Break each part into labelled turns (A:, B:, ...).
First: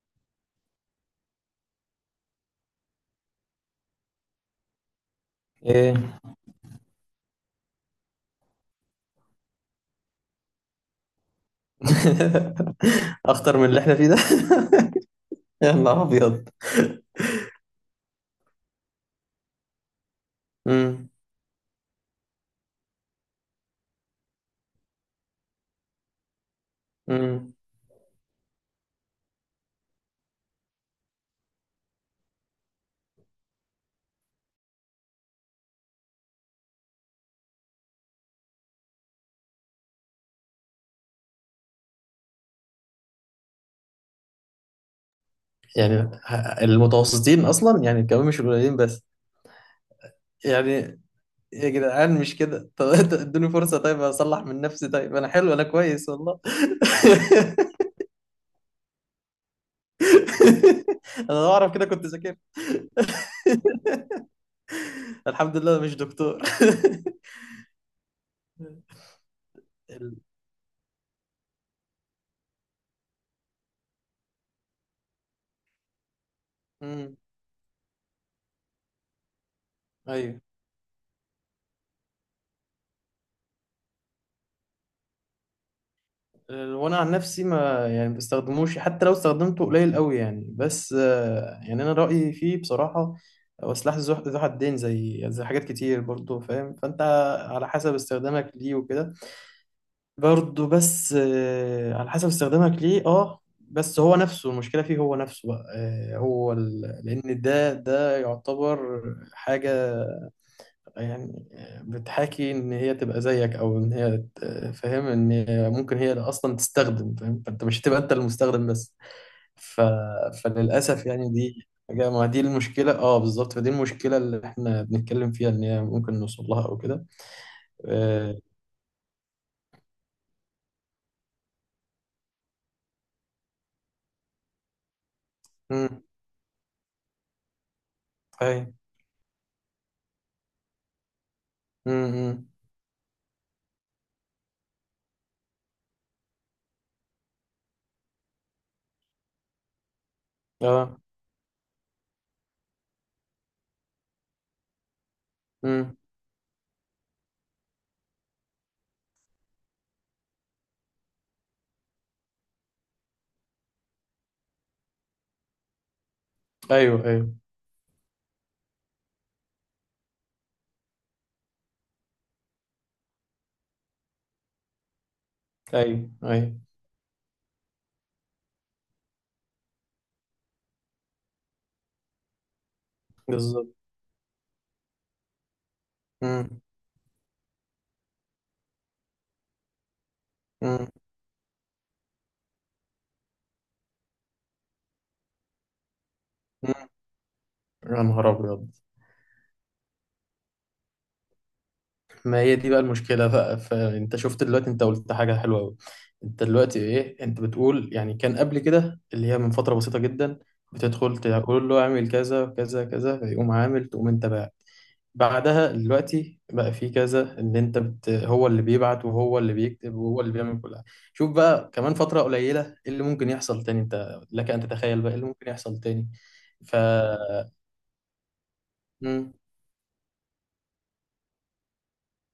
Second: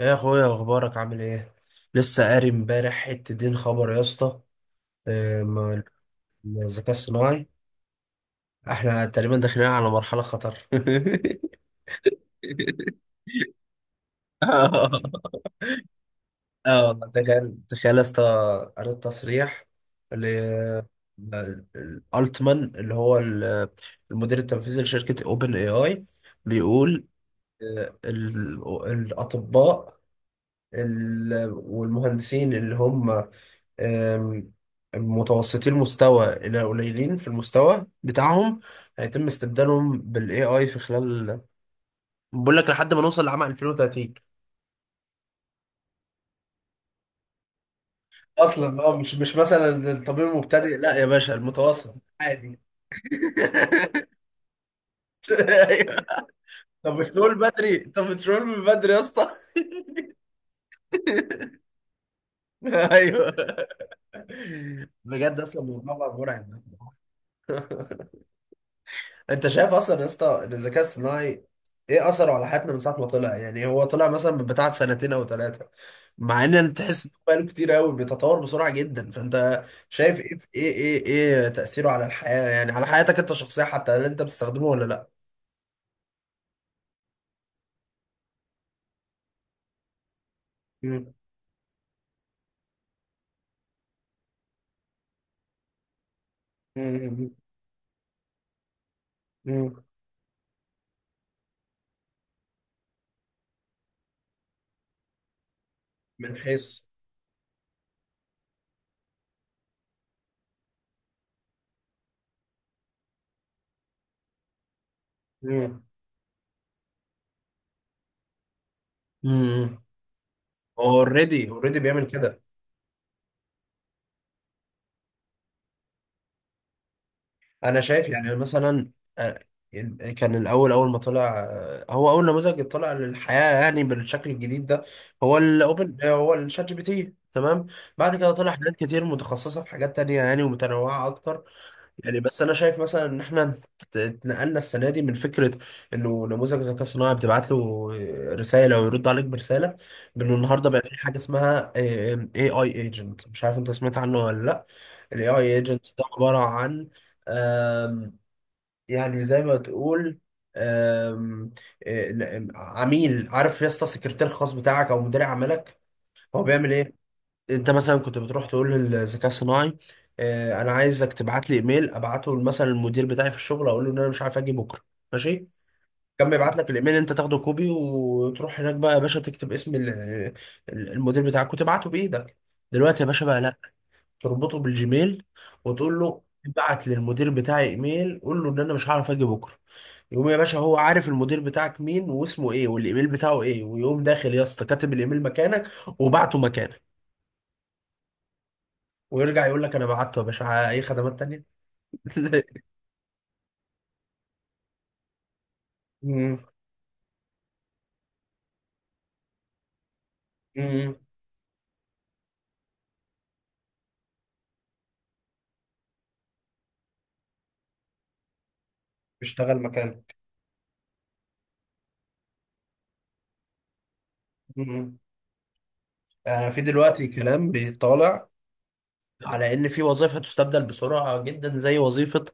A: يا اخويا، اخبارك عامل ايه؟ لسه قاري امبارح حته دين خبر يا اسطى. آه، ما-
B: ايه.
A: ما الذكاء الصناعي، احنا تقريبا داخلين على مرحله خطر.
B: اخطر من اللي احنا فيه ده؟
A: اه.
B: يا نهار ابيض!
A: والله تخيل تخيل يا اسطى، قريت تصريح ل
B: امم
A: التمان اللي هو المدير التنفيذي لشركه اوبن اي اي، بيقول،
B: امم
A: آه، ال- الاطباء والمهندسين اللي هم، آم، متوسطي المستوى إلى قليلين في المستوى بتاعهم، هيتم استبدالهم بال AI في خلال، بقول لك لحد ما نوصل لعام 2030.
B: يعني المتوسطين اصلا يعني كمان مش قليلين
A: اصلا اه
B: بس.
A: مش مثلا الطبيب المبتدئ، لا
B: يعني،
A: يا باشا
B: يا
A: المتوسط.
B: جدعان، مش
A: عادي.
B: كده؟ طب إنت ادوني فرصة، طيب اصلح من نفسي، طيب انا حلو انا
A: ايوه.
B: كويس والله.
A: طب بترول من بدري يا اسطى.
B: انا لو اعرف كده كنت ذاكرت.
A: ايوه. بجد
B: الحمد
A: اصلا
B: لله
A: الموضوع
B: مش
A: بقى
B: دكتور.
A: مرعب. انت شايف اصلا يا
B: ال-
A: اسطى ان الذكاء الصناعي، ايه اثره على حياتنا من ساعه ما طلع؟ يعني هو طلع مثلا من بتاع سنتين او ثلاثه، مع ان انت تحس انه
B: امم.
A: بقاله كتير قوي بيتطور بسرعه جدا. فانت شايف ايه
B: ايوه.
A: في- ايه ايه ايه تاثيره على الحياه؟ يعني على حياتك انت الشخصيه حتى، هل انت بتستخدمه ولا لا؟
B: وانا عن نفسي ما يعني ما بستخدموش، حتى لو استخدمته قليل قوي يعني، بس
A: مم.
B: يعني انا رايي فيه بصراحه. هو سلاح ذو حدين، زي حاجات كتير، برضو فاهم فانت.
A: مم.
B: على حسب استخدامك ليه وكده.
A: مم.
B: برضو بس على حسب استخدامك ليه بس هو نفسه المشكله فيه، هو نفسه بقى
A: من
B: هو
A: حيث.
B: لان ده يعتبر حاجه، يعني بتحاكي ان هي تبقى زيك، او ان هي فاهم، ان هي
A: مم.
B: ممكن هي اللي اصلا تستخدم، فاهم فانت مش هتبقى انت المستخدم بس.
A: امم.
B: ف...
A: هو
B: فللاسف يعني
A: اوريدي بيعمل
B: ما
A: كده.
B: دي المشكلة بالظبط، فدي المشكلة اللي احنا بنتكلم فيها ان هي ممكن نوصل لها او كده.
A: انا شايف يعني
B: آه.
A: مثلا، آه، كان اول ما طلع، هو اول نموذج طلع للحياه يعني بالشكل الجديد ده، هو الاوبن
B: امم.
A: آه، هو الشات جي بي تي، تمام. بعد كده طلع
B: اي.
A: حاجات كتير متخصصه في حاجات تانية، يعني ومتنوعه اكتر. يعني بس
B: امم.
A: انا شايف مثلا ان احنا اتنقلنا السنه دي من فكره انه نموذج ذكاء صناعي بتبعت له رساله ويرد عليك برساله، بانه النهارده بقى في
B: اه.
A: حاجه اسمها اي ايجنت. مش عارف انت سمعت عنه ولا لا؟ الاي اي ايجنت
B: امم.
A: ده عباره عن، آم، يعني زي ما تقول، آم، آه، عميل. عارف يا اسطى، سكرتير خاص بتاعك او مدير عملك. هو بيعمل ايه؟
B: ايوه، ايوه،
A: انت مثلا كنت بتروح تقول للذكاء الصناعي: اه، انا عايزك تبعت لي ايميل، ابعته مثلا المدير بتاعي في الشغل، اقول له ان انا مش عارف اجي بكره، ماشي.
B: ايوه،
A: كان
B: ايوه،
A: بيبعت لك الايميل، انت تاخده كوبي وتروح هناك بقى يا باشا تكتب اسم المدير بتاعك وتبعته بايدك. دلوقتي يا باشا بقى لا،
B: بالظبط.
A: تربطه بالجيميل وتقول له:
B: امم.
A: ابعت للمدير بتاعي ايميل، قول له ان انا مش هعرف اجي بكره. يقوم يا باشا، هو
B: امم.
A: عارف المدير بتاعك مين، واسمه ايه، والايميل بتاعه ايه، ويقوم داخل يا اسطى كاتب الايميل مكانك وبعته مكانك،
B: يا نهار ابيض!
A: ويرجع يقول لك: انا بعته يا باشا، اي خدمات تانية؟
B: ما هي دي بقى المشكلة بقى، فانت شفت دلوقتي انت قلت حاجة حلوة قوي.
A: مم.
B: انت دلوقتي ايه؟ انت بتقول يعني كان قبل كده، اللي هي من فترة بسيطة جدا،
A: مم.
B: بتدخل تقول له اعمل كذا كذا كذا، فيقوم عامل، تقوم انت بقى. بعدها دلوقتي بقى في كذا، ان انت هو اللي بيبعت وهو اللي
A: اشتغل
B: بيكتب
A: مكانه.
B: وهو اللي بيعمل كل حاجة. شوف بقى، كمان فترة قليلة، ايه اللي ممكن يحصل تاني؟ انت لك ان
A: مم.
B: تتخيل بقى ايه اللي ممكن يحصل تاني.
A: في
B: ف
A: دلوقتي كلام بيطالع
B: مم.
A: على ان في وظائف هتستبدل بسرعة جدا، زي وظيفة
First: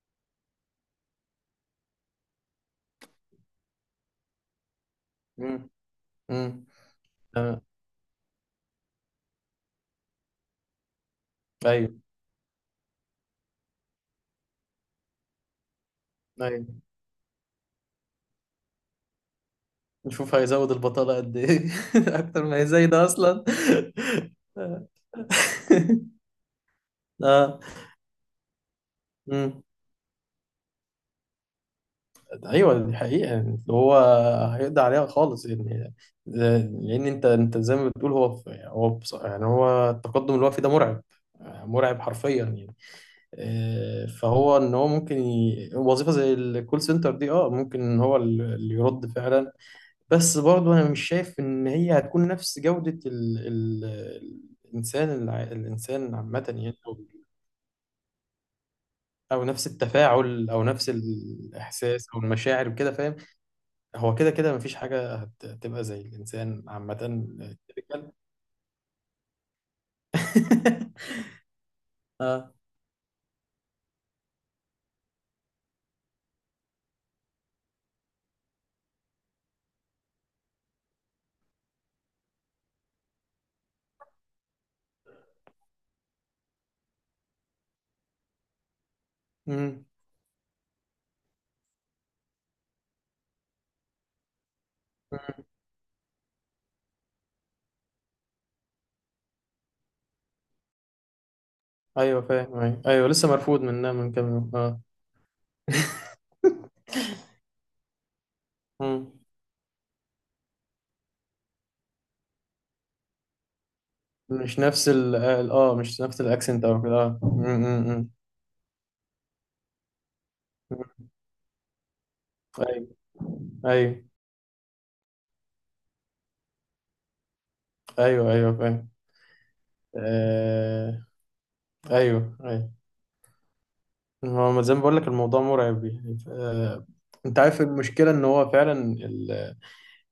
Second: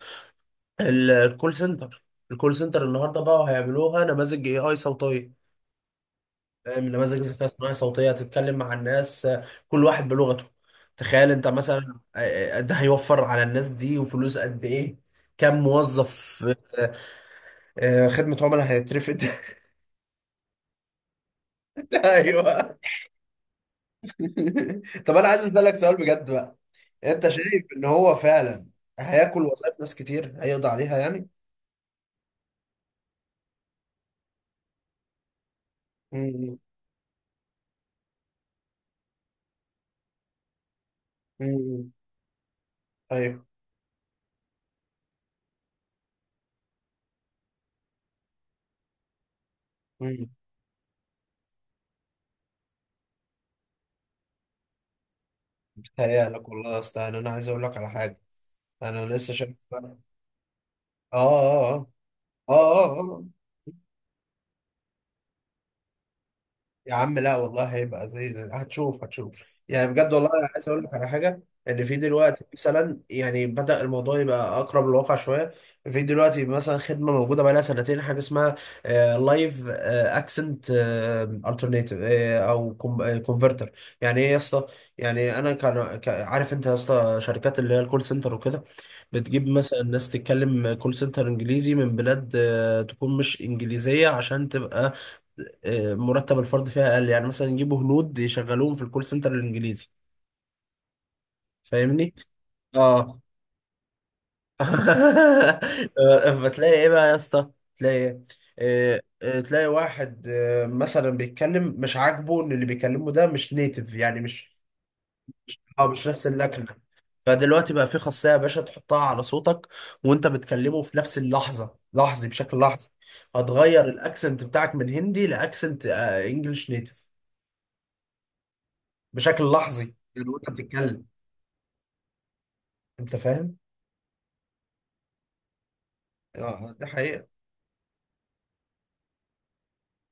A: الكول سنتر. الكول سنتر النهارده بقى هيعملوها نماذج اي اي صوتية.
B: مم. مم.
A: فاهم؟ نماذج ذكاء
B: آه.
A: اصطناعي صوتية هتتكلم مع الناس، كل واحد بلغته. تخيل انت
B: ايوه،
A: مثلا، ده هيوفر على الناس دي وفلوس قد ايه. كم موظف
B: ايوه.
A: خدمة عملاء هيترفد.
B: نشوف هيزود البطالة قد ايه! اكتر ما هي
A: ايوه.
B: زايدة ده اصلا.
A: طب انا عايز اسالك سؤال بجد بقى، انت
B: اه.
A: شايف ان هو فعلا هياكل
B: مم.
A: وظائف ناس كتير، هيقضي عليها يعني؟
B: ايوه، دي حقيقة يعني اللي هو هيقضي عليها خالص يعني.
A: امم.
B: لان انت زي ما بتقول، هو يعني هو التقدم اللي هو فيه ده مرعب،
A: امم.
B: مرعب حرفيا يعني.
A: ايوه.
B: فهو ان هو ممكن وظيفة زي الكول سنتر دي ممكن ان هو اللي يرد فعلا.
A: امم.
B: بس برضه انا مش شايف ان هي هتكون نفس جودة ال الانسان، الانسان عامة
A: هيالك والله
B: يعني،
A: يا
B: او
A: اسطى، يعني انا عايز اقول لك على حاجه. انا لسه
B: او
A: شايف
B: نفس
A: اه.
B: التفاعل او نفس
A: اه اه.
B: الاحساس او المشاعر وكده،
A: اه اه
B: فاهم.
A: آه.
B: هو كده كده مفيش حاجة هتبقى زي الانسان
A: يا
B: عامة.
A: عم لا والله
B: typical.
A: هيبقى زي، هتشوف هتشوف. يعني بجد والله انا عايز اقول لك على حاجه، ان في دلوقتي
B: اه.
A: مثلا يعني بدأ الموضوع يبقى اقرب للواقع شويه. في دلوقتي مثلا خدمه موجوده بقى لها سنتين، حاجه اسمها لايف اكسنت الترناتيف، او كونفرتر. يعني ايه يا اسطى؟ يعني انا كان عارف انت يا اسطى شركات اللي هي الكول سنتر وكده بتجيب مثلا
B: امم.
A: ناس تتكلم كول سنتر انجليزي من بلاد، تكون مش انجليزيه، عشان تبقى مرتب الفرد فيها اقل، يعني مثلا يجيبوا هنود يشغلوهم في الكول سنتر الانجليزي. فاهمني؟
B: ايوه، فاهم. ايوه، ايوه،
A: اه.
B: لسه مرفوض منها من كام يوم. اه.
A: فتلاقي ايه بقى يا اسطى، تلاقي إيه؟
B: مم.
A: تلاقي واحد مثلا بيتكلم، مش عاجبه ان اللي بيكلمه ده مش نيتف، يعني مش،
B: مش نفس ال اه
A: اه
B: مش
A: مش
B: نفس
A: نفس
B: الاكسنت
A: اللكنه.
B: او كده مم،
A: فدلوقتي بقى
B: مم،
A: في
B: مم.
A: خاصية يا باشا تحطها على صوتك، وانت بتكلمه في نفس اللحظة لحظي، بشكل لحظي،
B: ايوه،
A: هتغير
B: ايوه،
A: الاكسنت بتاعك من هندي لاكسنت انجلش نيتف،
B: ايوه، ايوه، فاهم.
A: بشكل لحظي يعني وانت
B: آه...
A: بتتكلم.
B: ايوه، ايوه.
A: انت فاهم؟
B: هو ما زي ما بقول لك، الموضوع مرعب يعني.
A: اه، دي حقيقة.
B: انت عارف المشكله ان هو فعلا ال...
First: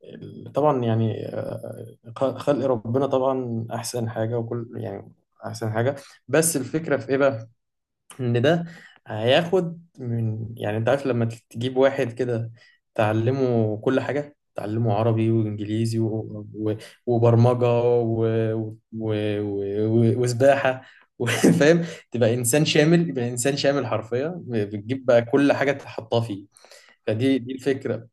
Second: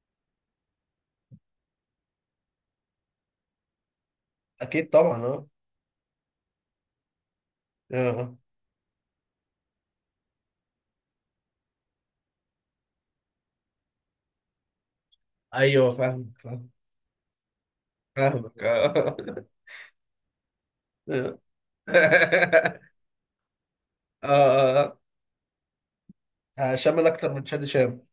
B: ال... طبعا، يعني خلق ربنا طبعا احسن حاجه، وكل
A: اكيد
B: يعني
A: طبعا اه.
B: احسن حاجه. بس الفكره في ايه بقى؟
A: آه.
B: ان ده هياخد من، يعني انت عارف لما تجيب واحد كده، تعلمه كل حاجة، تعلمه عربي
A: ايوه
B: وانجليزي
A: فاهم فاهم.
B: وبرمجة
A: فاهمك اه.
B: وسباحة و-
A: اه.
B: فاهم. تبقى انسان شامل، يبقى انسان شامل
A: اه.
B: حرفيا،
A: آه.
B: بتجيب بقى كل حاجة تحطها فيه.
A: شامل اكتر
B: فدي
A: من
B: دي
A: شادي شام.
B: الفكرة.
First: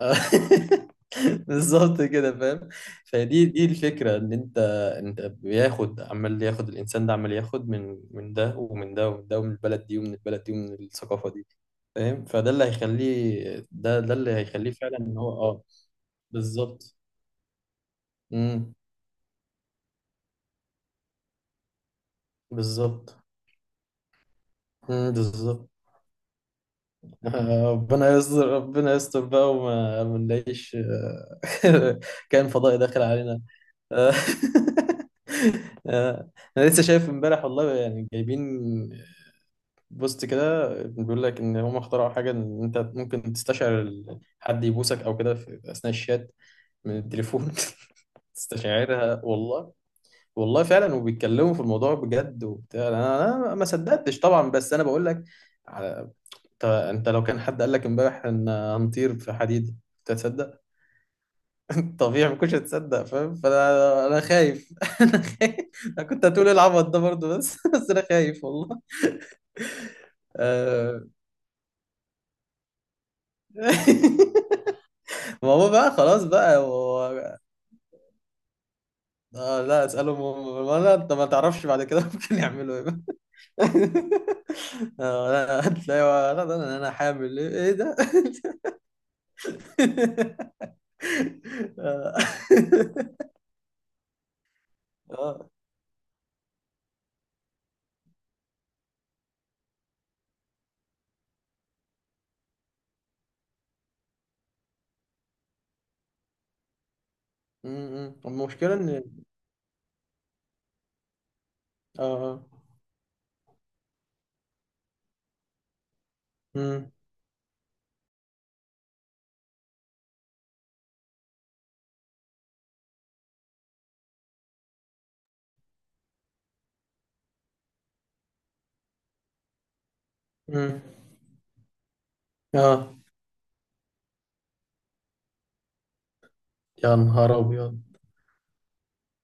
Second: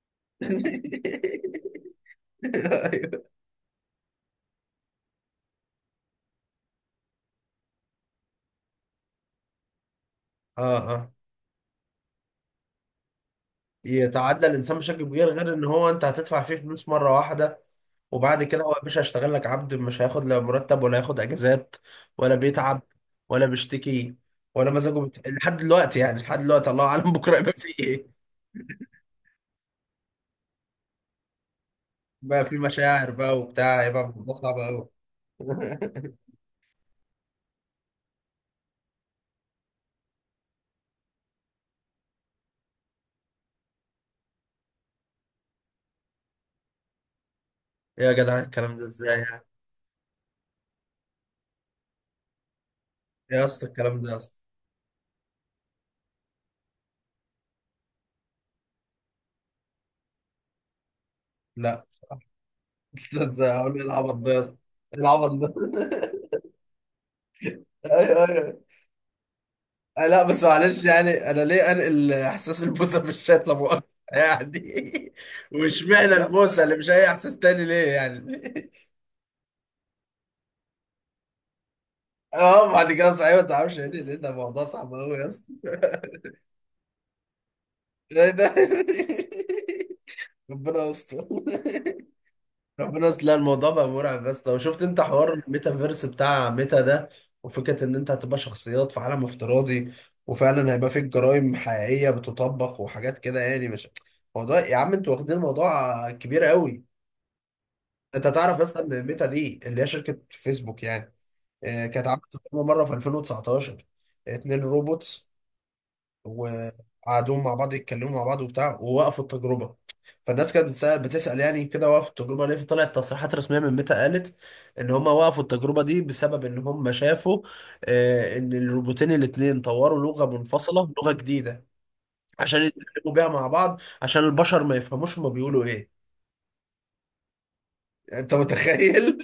B: بالظبط كده، فاهم.
A: ايوه.
B: فدي الفكره، ان انت بياخد، عمال ياخد الانسان ده، عمال ياخد من ده ومن ده ومن ده، ومن البلد دي ومن البلد دي، ومن
A: اه. اه.
B: الثقافه دي. فاهم، فده اللي هيخليه، ده اللي
A: يتعدى
B: هيخليه
A: الانسان
B: فعلا
A: بشكل
B: ان
A: كبير،
B: هو.
A: غير
B: اه
A: ان هو انت هتدفع فيه فلوس
B: بالظبط.
A: مره واحده، وبعد كده هو
B: امم.
A: يا باشا هيشتغل لك عبد. مش هياخد لا مرتب ولا هياخد اجازات، ولا بيتعب،
B: بالظبط.
A: ولا بيشتكي، ولا مزاجه
B: امم.
A: لحد
B: بالظبط.
A: دلوقتي يعني، لحد دلوقتي. الله اعلم بكره يبقى فيه
B: ربنا
A: ايه،
B: يستر ربنا يستر بقى، وما ما نلاقيش
A: بقى
B: كائن
A: في
B: فضائي داخل
A: مشاعر بقى
B: علينا.
A: وبتاع، يبقى
B: آه،
A: الموضوع صعب قوي.
B: آه، انا لسه شايف امبارح والله، يعني جايبين بوست كده بيقول لك ان هم اخترعوا حاجه، ان انت ممكن تستشعر حد يبوسك او كده في اثناء الشات، من التليفون.
A: يا جدع الكلام ده ازاي
B: تستشعرها
A: يعني؟
B: والله. والله فعلا، وبيتكلموا في الموضوع بجد وبتاع، انا
A: يا
B: ما
A: اسطى الكلام ده يا
B: صدقتش
A: اسطى.
B: طبعا، بس انا بقول لك. على- انت لو كان حد قال لك امبارح ان هنطير في حديد، كنت هتصدق؟
A: لا.
B: طبيعي، ما كنتش هتصدق،
A: ده
B: فاهم؟
A: ازاي، هقول ايه
B: فانا
A: العبط
B: انا
A: ده يا اسطى؟
B: خايف.
A: إيه
B: انا
A: العبط ده؟
B: خايف. انا كنت هتقول إيه العبط ده برضه، بس بس انا
A: ايوه
B: خايف
A: ايوه.
B: والله.
A: لا بس معلش
B: آه.
A: يعني، انا ليه انقل احساس البوسه في الشات، لا مؤاخذة؟ يعني
B: ما هو بقى
A: واشمعنى
B: خلاص بقى.
A: البوسه اللي مش اي احساس تاني ليه يعني؟
B: آه، لا، اسألهم هم، ما لا انت ما تعرفش بعد كده. ممكن
A: اه
B: يعملوا ايه.
A: بعد
B: بقى.
A: كده صحيح ما تعرفش يعني ليه، ده موضوع صعب قوي يا
B: آه،
A: اسطى.
B: لا، هتلاقي، لا، لا، لا، انا حامل ايه؟ إيه ده؟
A: ايه ده؟ ربنا يستر.
B: آه.
A: ربنا يستر. لا الموضوع بقى مرعب، بس لو شفت انت حوار
B: آه.
A: الميتافيرس بتاع ميتا ده، وفكرة ان انت هتبقى شخصيات في عالم افتراضي، وفعلا هيبقى فيك جرائم حقيقية بتطبق وحاجات كده، يعني مش موضوع. يا عم انتوا واخدين الموضوع كبير قوي.
B: م- م.
A: انت تعرف
B: المشكلة
A: اصلا ان
B: ان.
A: ميتا دي اللي هي شركة فيسبوك يعني، اه،
B: اه
A: كانت عملت
B: آه.
A: تجربة مرة في 2019، اتنين روبوتس،
B: م-
A: وقعدوا مع بعض يتكلموا مع بعض وبتاع، ووقفوا التجربه. فالناس كانت بتسأل يعني كده وقفوا التجربه ليه؟ فطلعت تصريحات رسميه من ميتا، قالت ان هم وقفوا التجربه دي بسبب ان هم شافوا ان الروبوتين الاتنين طوروا لغه
B: م.
A: منفصله، لغه جديده، عشان
B: اه
A: يتكلموا بيها مع بعض، عشان البشر ما يفهموش هما بيقولوا ايه.
B: يا نهار ابيض!
A: انت متخيل؟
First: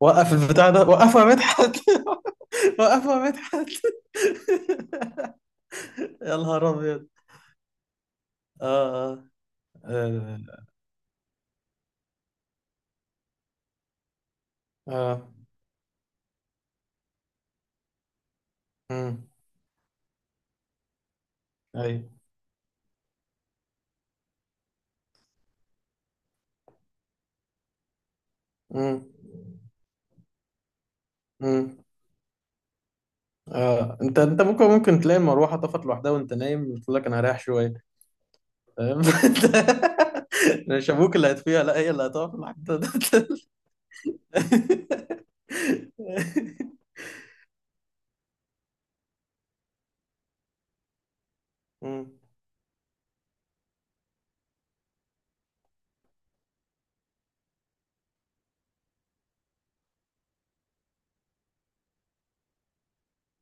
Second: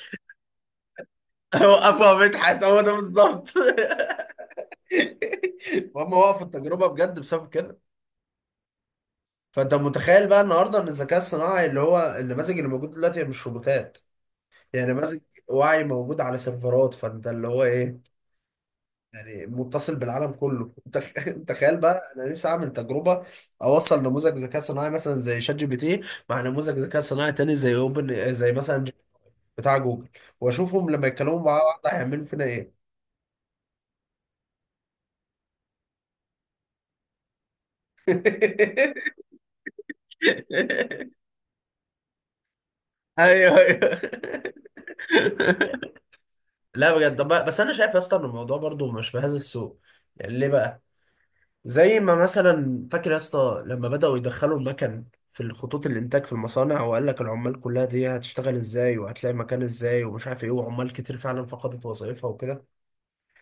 B: وقف البتاع ده وقفه، يا مدحت.
A: وقفوا يا مدحت، هو ده
B: وقفه، يا
A: بالظبط.
B: مدحت.
A: هم
B: يا
A: وقفوا
B: نهار
A: التجربه
B: ابيض!
A: بجد بسبب كده.
B: اه،
A: فانت
B: اه،
A: متخيل بقى
B: اه،
A: النهارده ان الذكاء الصناعي، اللي هو النماذج اللي موجود دلوقتي، هي مش روبوتات، يعني
B: آه.
A: نماذج
B: آه.
A: وعي موجود على سيرفرات، فانت اللي هو ايه،
B: م.
A: يعني متصل بالعالم كله. تخيل بقى،
B: أيوة.
A: انا نفسي اعمل تجربه، اوصل نموذج ذكاء صناعي مثلا زي شات جي بي تي مع نموذج ذكاء صناعي تاني، زي اوبن زي مثلا ج-
B: امم.
A: بتاع جوجل، واشوفهم لما يتكلموا مع
B: امم.
A: بعض هيعملوا فينا ايه.
B: آه. انت ممكن تلاقي المروحه طفت لوحدها وانت نايم، بتقول لك انا هريح شويه، فاهم. مش ابوك اللي هتفيها، لا، هي اللي هتقف لوحدها.
A: ايوه ايوه. لا بجد. طب بس انا شايف يا اسطى ان الموضوع برضو مش بهذا السوء. يعني ليه بقى؟ زي
B: امم.
A: ما مثلا فاكر يا اسطى لما بدأوا يدخلوا المكن في الخطوط الانتاج في المصانع، وقال لك العمال كلها دي هتشتغل ازاي وهتلاقي مكان ازاي ومش عارف ايه، وعمال كتير فعلا فقدت وظائفها وكده.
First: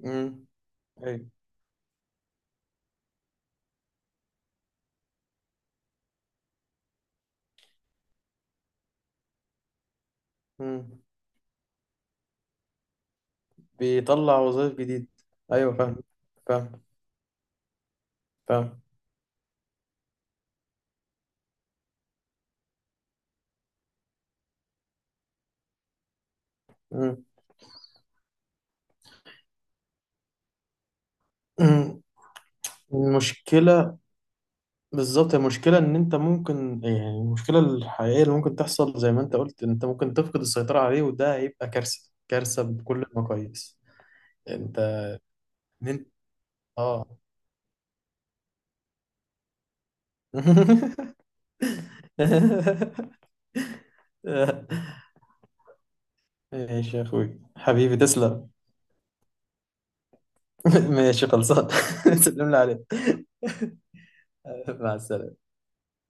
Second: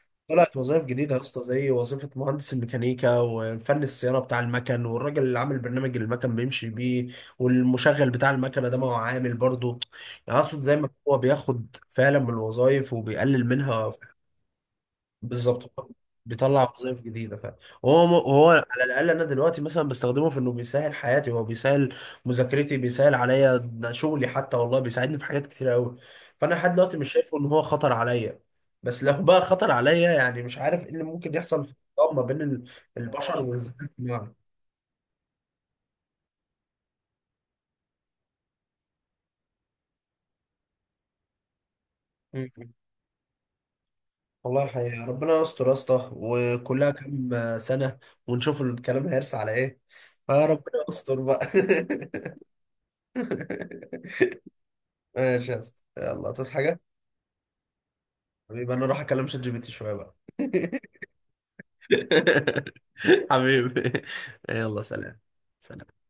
B: امم.
A: طلعت وظائف جديدة يا
B: ايوه.
A: اسطى، زي وظيفة مهندس الميكانيكا، وفن الصيانة بتاع المكن، والراجل اللي عامل برنامج المكن بيمشي بيه، والمشغل بتاع المكنة ده. ما هو عامل برضه، يعني اقصد زي ما
B: امم.
A: هو بياخد فعلا من الوظائف وبيقلل منها،
B: بيطلع وظائف جديد.
A: بالظبط،
B: ايوه، فاهم،
A: بيطلع
B: فاهم،
A: وظائف جديده فعلا. وهو
B: فاهم.
A: على الاقل انا دلوقتي مثلا بستخدمه في انه بيسهل حياتي، هو بيسهل مذاكرتي، بيسهل عليا ده شغلي حتى والله، بيساعدني في حاجات كتير قوي. فانا لحد دلوقتي مش شايفه ان هو خطر عليا. بس لو بقى خطر عليا، يعني مش عارف ايه اللي ممكن يحصل في
B: امم.
A: الطاقه ما بين البشر والذكاء
B: المشكله.
A: الاصطناعي.
B: بالظبط، المشكلة إن أنت ممكن، يعني المشكلة الحقيقية اللي ممكن تحصل، زي ما أنت قلت، أنت ممكن تفقد السيطرة عليه، وده هيبقى كارثة،
A: مم.
B: كارثة بكل المقاييس.
A: والله
B: أنت،
A: حقيقة ربنا يستر يا
B: إن أنت.
A: اسطى، وكلها
B: آه
A: كام سنة ونشوف الكلام هيرسى على ايه. فربنا يستر بقى. ماشي يا اسطى، يلا تصحى حاجة؟
B: ماشي، يا أخوي حبيبي، تسلم.
A: حبيبي انا اروح اكلم شات جي بي تي شوية بقى.
B: ماشي خلصان. تسلم لي عليك.
A: حبيبي. يلا
B: مع
A: سلام.
B: السلامة.
A: سلام.